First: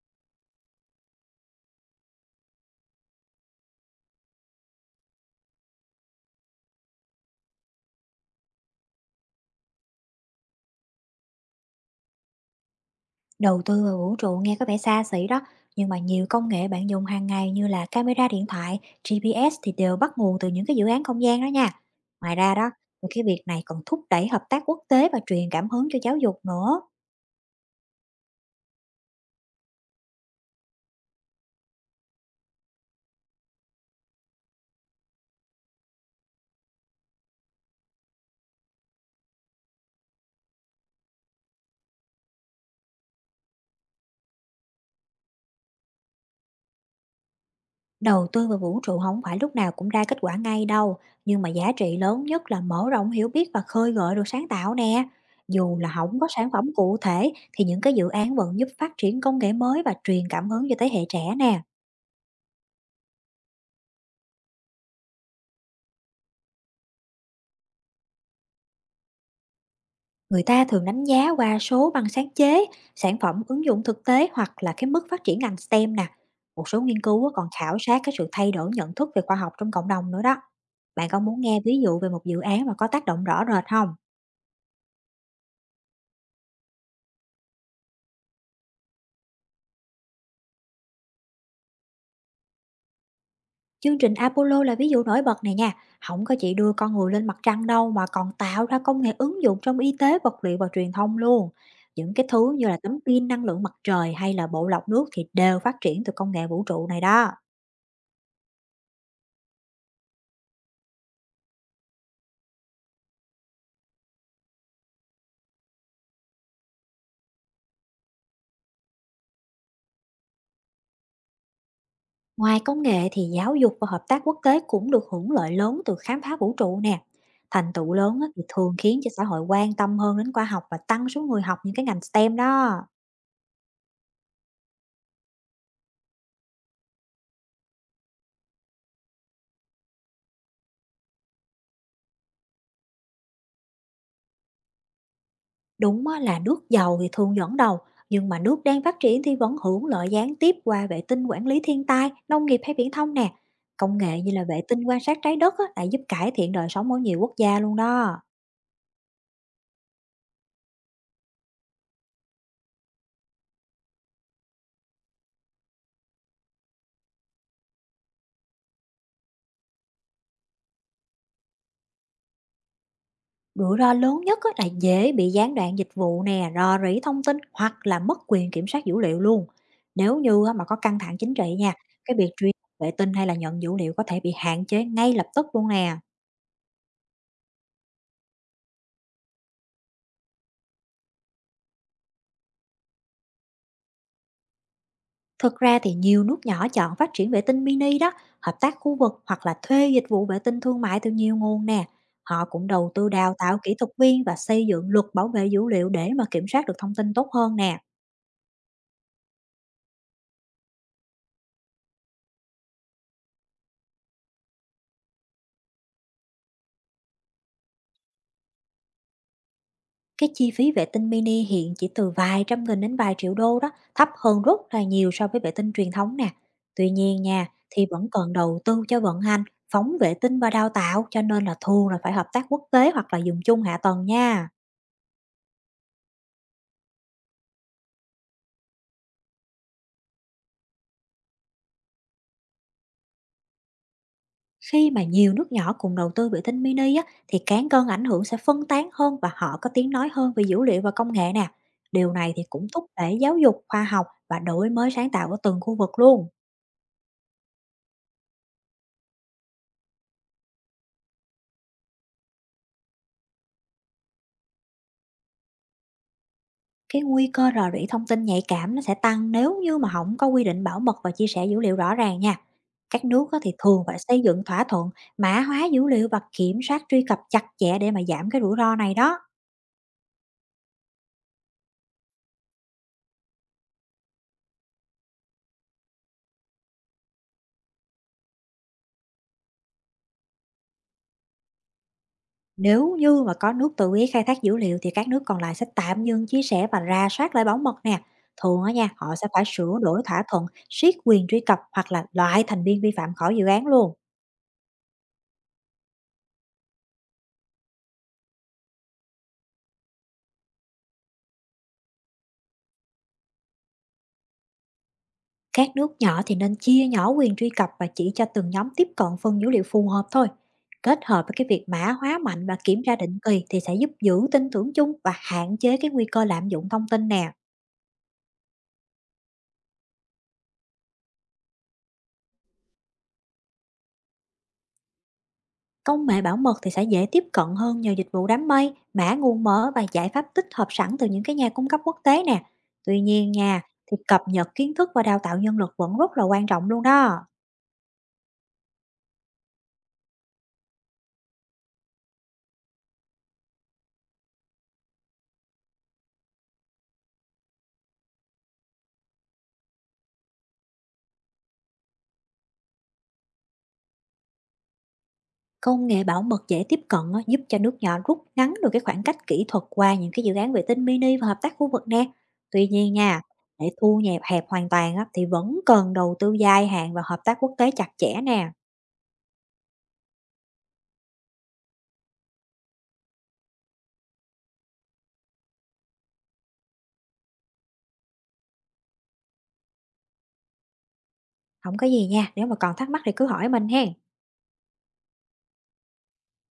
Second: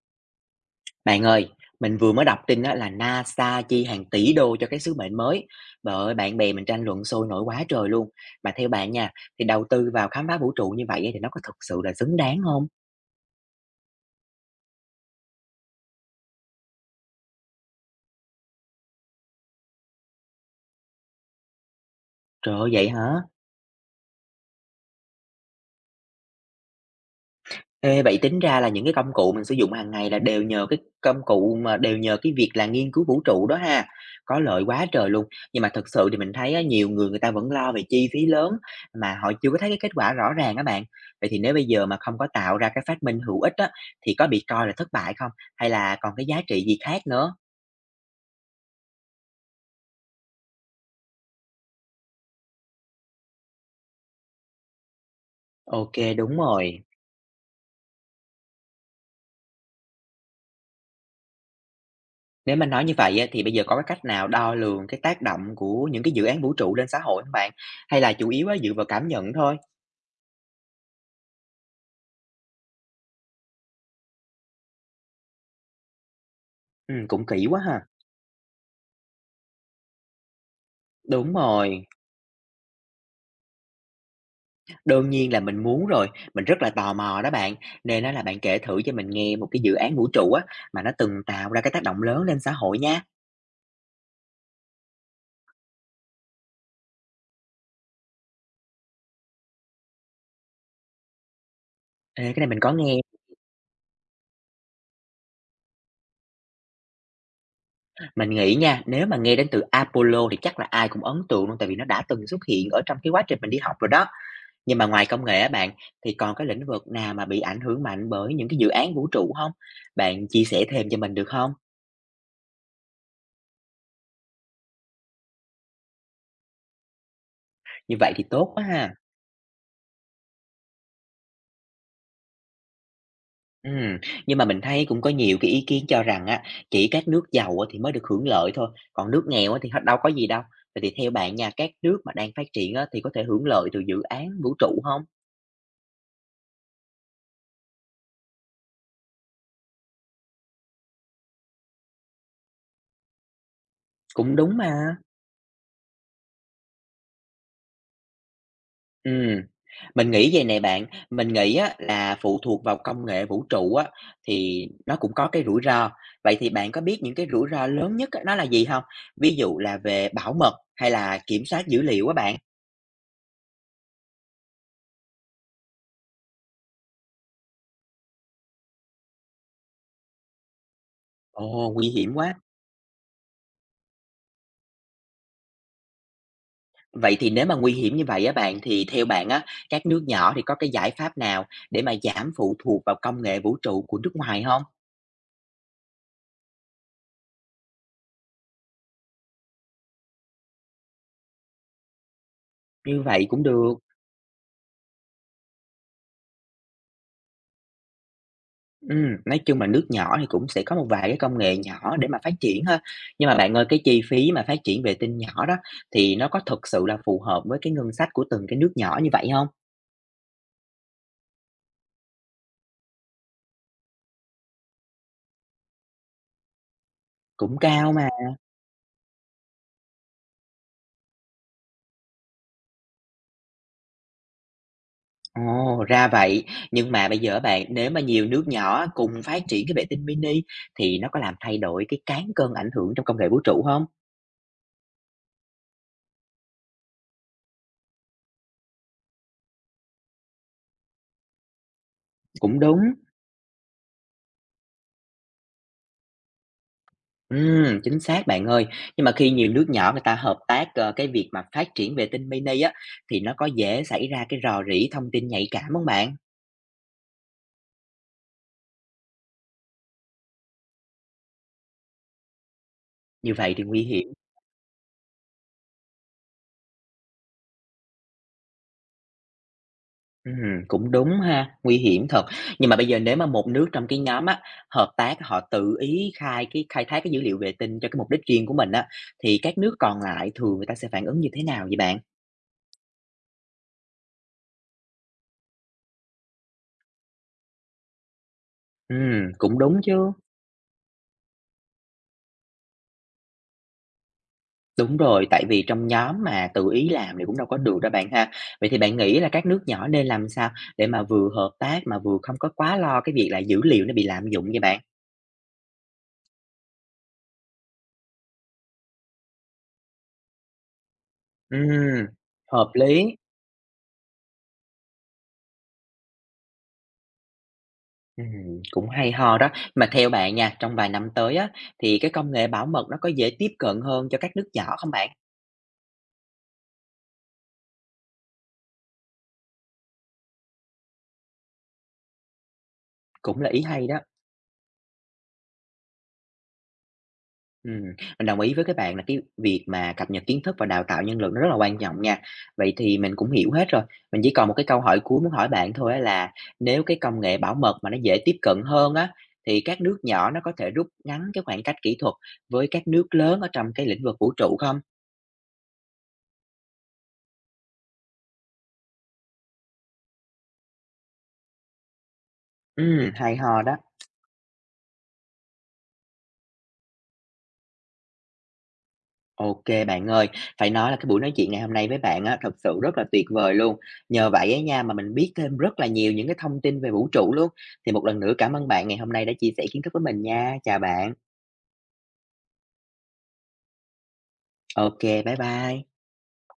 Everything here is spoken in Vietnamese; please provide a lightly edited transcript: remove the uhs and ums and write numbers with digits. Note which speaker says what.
Speaker 1: Bạn ơi, mình vừa mới đọc tin á, là NASA chi hàng tỷ đô cho cái sứ mệnh mới. Bởi ơi, bạn bè mình tranh luận sôi nổi quá trời luôn. Mà theo bạn nha, thì đầu tư vào khám phá vũ trụ như vậy á, thì nó có thực sự là xứng đáng không?
Speaker 2: Đầu tư vào vũ trụ nghe có vẻ xa xỉ đó, nhưng mà nhiều công nghệ bạn dùng hàng ngày như là camera điện thoại, GPS thì đều bắt nguồn từ những cái dự án không gian đó nha. Ngoài
Speaker 1: Trời
Speaker 2: ra
Speaker 1: ơi,
Speaker 2: đó,
Speaker 1: vậy
Speaker 2: thì
Speaker 1: hả?
Speaker 2: cái việc này còn thúc đẩy hợp tác quốc tế và truyền cảm hứng cho giáo dục nữa.
Speaker 1: Ê, vậy tính ra là những cái công cụ mình sử dụng hàng ngày là đều nhờ cái việc là nghiên cứu vũ trụ đó ha. Có lợi quá trời luôn. Nhưng mà thật sự thì mình thấy á, nhiều người người ta vẫn lo về chi phí lớn mà họ chưa có thấy cái kết quả rõ ràng á bạn. Vậy thì nếu bây giờ mà không có tạo ra cái phát minh hữu ích á, thì có bị coi là thất bại không? Hay là còn cái giá trị gì khác nữa?
Speaker 2: Đầu tư vào vũ trụ không phải lúc nào cũng ra kết quả ngay đâu, nhưng mà giá trị lớn nhất là mở rộng hiểu biết và khơi gợi được sáng tạo nè. Dù là
Speaker 1: Ok,
Speaker 2: không có
Speaker 1: đúng
Speaker 2: sản phẩm
Speaker 1: rồi.
Speaker 2: cụ thể thì những cái dự án vẫn giúp phát triển công nghệ mới và truyền cảm hứng cho thế hệ trẻ nè.
Speaker 1: Nếu mà nói như vậy á, thì bây giờ có cái cách nào đo lường cái tác động của những cái dự án vũ trụ lên xã hội không bạn? Hay là chủ yếu á, dựa vào cảm nhận thôi?
Speaker 2: Người ta thường đánh giá qua số bằng sáng chế, sản phẩm ứng dụng thực tế hoặc là cái mức phát triển ngành STEM nè. Một số
Speaker 1: Ừ,
Speaker 2: nghiên
Speaker 1: cũng
Speaker 2: cứu á,
Speaker 1: kỹ
Speaker 2: còn
Speaker 1: quá
Speaker 2: khảo
Speaker 1: ha.
Speaker 2: sát cái sự thay đổi nhận thức về khoa học trong cộng đồng nữa đó. Bạn có
Speaker 1: Đúng
Speaker 2: muốn nghe ví
Speaker 1: rồi,
Speaker 2: dụ về một dự án mà có tác động rõ rệt không?
Speaker 1: đương nhiên là mình muốn rồi, mình rất là tò mò đó bạn, nên á là bạn kể thử cho mình nghe một cái dự án vũ trụ á, mà nó từng tạo ra cái tác động lớn lên xã hội nha.
Speaker 2: Chương trình Apollo là ví dụ nổi bật này nha. Không có chỉ đưa con người lên mặt trăng đâu, mà còn tạo ra công nghệ ứng dụng trong y tế, vật liệu và truyền thông luôn. Những
Speaker 1: Ê,
Speaker 2: cái
Speaker 1: cái này
Speaker 2: thứ
Speaker 1: mình
Speaker 2: như
Speaker 1: có
Speaker 2: là
Speaker 1: nghe,
Speaker 2: tấm pin năng lượng mặt trời hay là bộ lọc nước thì đều phát triển từ công nghệ vũ trụ này đó.
Speaker 1: mình nghĩ nha, nếu mà nghe đến từ Apollo thì chắc là ai cũng ấn tượng luôn, tại vì nó đã từng xuất hiện ở trong cái quá trình mình đi học rồi đó. Nhưng mà ngoài công nghệ á bạn, thì còn cái lĩnh vực nào mà bị ảnh hưởng mạnh bởi những cái dự án vũ trụ không? Bạn chia sẻ thêm cho mình được không?
Speaker 2: Ngoài công nghệ thì giáo dục và hợp tác quốc tế cũng được hưởng lợi lớn từ khám phá vũ trụ nè. Thành tựu
Speaker 1: Như vậy
Speaker 2: lớn
Speaker 1: thì
Speaker 2: á, thì
Speaker 1: tốt quá
Speaker 2: thường
Speaker 1: ha.
Speaker 2: khiến cho xã hội quan tâm hơn đến khoa học và tăng số người học những cái ngành STEM đó.
Speaker 1: Ừm, nhưng mà mình thấy cũng có nhiều cái ý kiến cho rằng á, chỉ các nước giàu á thì mới được hưởng lợi thôi, còn nước nghèo á thì hết đâu có gì đâu. Vậy thì theo bạn nha, các nước mà đang phát triển á thì có thể hưởng lợi từ dự án vũ trụ không?
Speaker 2: Đúng á, là nước giàu thì thường dẫn đầu, nhưng mà nước đang phát triển thì vẫn hưởng lợi gián tiếp qua vệ tinh quản lý thiên tai, nông nghiệp hay viễn thông nè. Công nghệ như
Speaker 1: Cũng
Speaker 2: là
Speaker 1: đúng
Speaker 2: vệ tinh
Speaker 1: mà.
Speaker 2: quan sát trái đất á, đã giúp cải thiện đời sống ở nhiều quốc gia luôn đó.
Speaker 1: Ừm, mình nghĩ vầy nè bạn, mình nghĩ á là phụ thuộc vào công nghệ vũ trụ á, thì nó cũng có cái rủi ro. Vậy thì bạn có biết những cái rủi ro lớn nhất á nó là gì không? Ví dụ là về bảo mật hay là kiểm soát dữ liệu á bạn?
Speaker 2: Rủi ro lớn nhất á là dễ bị gián đoạn dịch vụ nè, rò rỉ thông tin hoặc là mất quyền kiểm soát dữ liệu luôn. Nếu như á mà có căng thẳng chính trị
Speaker 1: Ồ,
Speaker 2: nha,
Speaker 1: nguy hiểm
Speaker 2: cái việc
Speaker 1: quá!
Speaker 2: truy vệ tinh hay là nhận dữ liệu có thể bị hạn chế ngay lập tức luôn nè.
Speaker 1: Vậy thì nếu mà nguy hiểm như vậy á bạn, thì theo bạn á, các nước nhỏ thì có cái giải pháp nào để mà giảm phụ thuộc vào công nghệ vũ trụ của nước ngoài không?
Speaker 2: Thực ra thì nhiều nước nhỏ chọn phát triển vệ tinh mini đó, hợp tác khu vực hoặc là thuê dịch vụ vệ tinh thương mại từ nhiều nguồn nè. Họ cũng đầu
Speaker 1: Như
Speaker 2: tư
Speaker 1: vậy
Speaker 2: đào
Speaker 1: cũng
Speaker 2: tạo
Speaker 1: được.
Speaker 2: kỹ thuật viên và xây dựng luật bảo vệ dữ liệu để mà kiểm soát được thông tin tốt hơn nè.
Speaker 1: Nói chung là nước nhỏ thì cũng sẽ có một vài cái công nghệ nhỏ để mà phát triển ha. Nhưng mà bạn ơi, cái chi phí mà phát triển vệ tinh nhỏ đó, thì nó có thực sự là phù hợp với cái ngân sách của từng cái nước nhỏ như vậy không?
Speaker 2: Cái chi phí vệ tinh mini hiện chỉ từ vài trăm nghìn đến vài triệu đô đó, thấp hơn rất là nhiều so với vệ tinh truyền thống nè. Tuy nhiên nha,
Speaker 1: Cũng
Speaker 2: thì
Speaker 1: cao mà.
Speaker 2: vẫn cần đầu tư cho vận hành, phóng vệ tinh và đào tạo, cho nên là thường là phải hợp tác quốc tế hoặc là dùng chung hạ tầng nha.
Speaker 1: Ồ, ra vậy. Nhưng mà bây giờ bạn, nếu mà nhiều nước nhỏ cùng phát triển cái vệ tinh mini thì nó có làm thay đổi cái cán cân ảnh hưởng trong công nghệ vũ trụ không?
Speaker 2: Khi mà nhiều nước nhỏ cùng đầu tư vệ tinh mini á, thì cán cân ảnh hưởng sẽ phân tán hơn và họ có tiếng nói hơn về dữ liệu và công nghệ nè. Điều này thì
Speaker 1: Cũng
Speaker 2: cũng
Speaker 1: đúng,
Speaker 2: thúc đẩy giáo dục, khoa học và đổi mới sáng tạo ở từng khu vực luôn.
Speaker 1: chính xác bạn ơi. Nhưng mà khi nhiều nước nhỏ người ta hợp tác, cái việc mà phát triển vệ tinh mini á, thì nó có dễ xảy ra cái rò rỉ thông tin nhạy cảm không bạn?
Speaker 2: Cái nguy cơ rò rỉ thông tin nhạy cảm nó sẽ tăng nếu như mà không có quy định bảo mật và chia sẻ dữ liệu rõ ràng nha. Các nước
Speaker 1: Như
Speaker 2: á thì
Speaker 1: vậy thì nguy
Speaker 2: thường phải
Speaker 1: hiểm.
Speaker 2: xây dựng thỏa thuận mã hóa dữ liệu và kiểm soát truy cập chặt chẽ để mà giảm cái rủi ro này đó.
Speaker 1: Ừm, cũng đúng ha, nguy hiểm thật. Nhưng mà bây giờ nếu mà một nước trong cái nhóm á, hợp tác họ tự ý khai thác cái dữ liệu vệ tinh cho cái mục đích riêng của mình á, thì các nước còn lại thường người ta sẽ phản ứng như thế nào vậy bạn?
Speaker 2: Nếu như mà có nước tự ý khai thác dữ liệu thì các nước còn lại sẽ tạm ngưng chia sẻ và rà soát lại bảo mật nè. Thường á nha, họ sẽ phải
Speaker 1: Cũng
Speaker 2: sửa
Speaker 1: đúng
Speaker 2: đổi
Speaker 1: chứ.
Speaker 2: thỏa thuận, siết quyền truy cập hoặc là loại thành viên vi phạm khỏi dự án luôn.
Speaker 1: Đúng rồi, tại vì trong nhóm mà tự ý làm thì cũng đâu có được đâu bạn ha. Vậy thì bạn nghĩ là các nước nhỏ nên làm sao để mà vừa hợp tác mà vừa không có quá lo cái việc là dữ liệu nó bị lạm dụng vậy bạn?
Speaker 2: Các nước nhỏ thì nên chia nhỏ quyền truy cập và chỉ cho từng nhóm tiếp cận phần dữ liệu phù hợp thôi. Kết hợp với cái việc mã
Speaker 1: Ừm,
Speaker 2: hóa mạnh và
Speaker 1: hợp
Speaker 2: kiểm tra
Speaker 1: lý.
Speaker 2: định kỳ thì sẽ giúp giữ tin tưởng chung và hạn chế cái nguy cơ lạm dụng thông tin nè.
Speaker 1: Ừm, cũng hay ho đó. Mà theo bạn nha, trong vài năm tới á thì cái công nghệ bảo mật nó có dễ tiếp cận hơn cho các nước nhỏ không bạn?
Speaker 2: Công nghệ bảo mật thì sẽ dễ tiếp cận hơn nhờ dịch vụ đám mây, mã nguồn mở và giải pháp tích hợp sẵn từ những cái nhà cung cấp quốc tế nè. Tuy nhiên
Speaker 1: Cũng là ý
Speaker 2: nha,
Speaker 1: hay đó.
Speaker 2: thì cập nhật kiến thức và đào tạo nhân lực vẫn rất là quan trọng luôn đó.
Speaker 1: Ừm, mình đồng ý với các bạn là cái việc mà cập nhật kiến thức và đào tạo nhân lực nó rất là quan trọng nha. Vậy thì mình cũng hiểu hết rồi, mình chỉ còn một cái câu hỏi cuối muốn hỏi bạn thôi á là nếu cái công nghệ bảo mật mà nó dễ tiếp cận hơn á, thì các nước nhỏ nó có thể rút ngắn cái khoảng cách kỹ thuật với các nước lớn ở trong cái lĩnh vực vũ trụ không?
Speaker 2: Công nghệ bảo mật dễ tiếp cận á, giúp cho nước nhỏ rút ngắn được cái khoảng cách kỹ thuật qua những cái dự án vệ tinh mini và hợp tác khu vực nè. Tuy nhiên nha,
Speaker 1: Hay ho
Speaker 2: để
Speaker 1: đó.
Speaker 2: thu nhẹp hẹp hoàn toàn á, thì vẫn cần đầu tư dài hạn và hợp tác quốc tế chặt chẽ nè.
Speaker 1: OK, bạn ơi, phải nói là cái buổi nói chuyện ngày hôm nay với bạn á, thật sự rất là tuyệt vời luôn. Nhờ vậy á nha mà mình biết thêm rất là nhiều những cái thông tin về vũ trụ luôn. Thì một lần nữa cảm ơn bạn ngày hôm nay đã chia sẻ kiến thức với mình nha. Chào bạn.
Speaker 2: Không có gì nha, nếu mà còn thắc mắc thì cứ hỏi mình hen.
Speaker 1: OK, bye bye.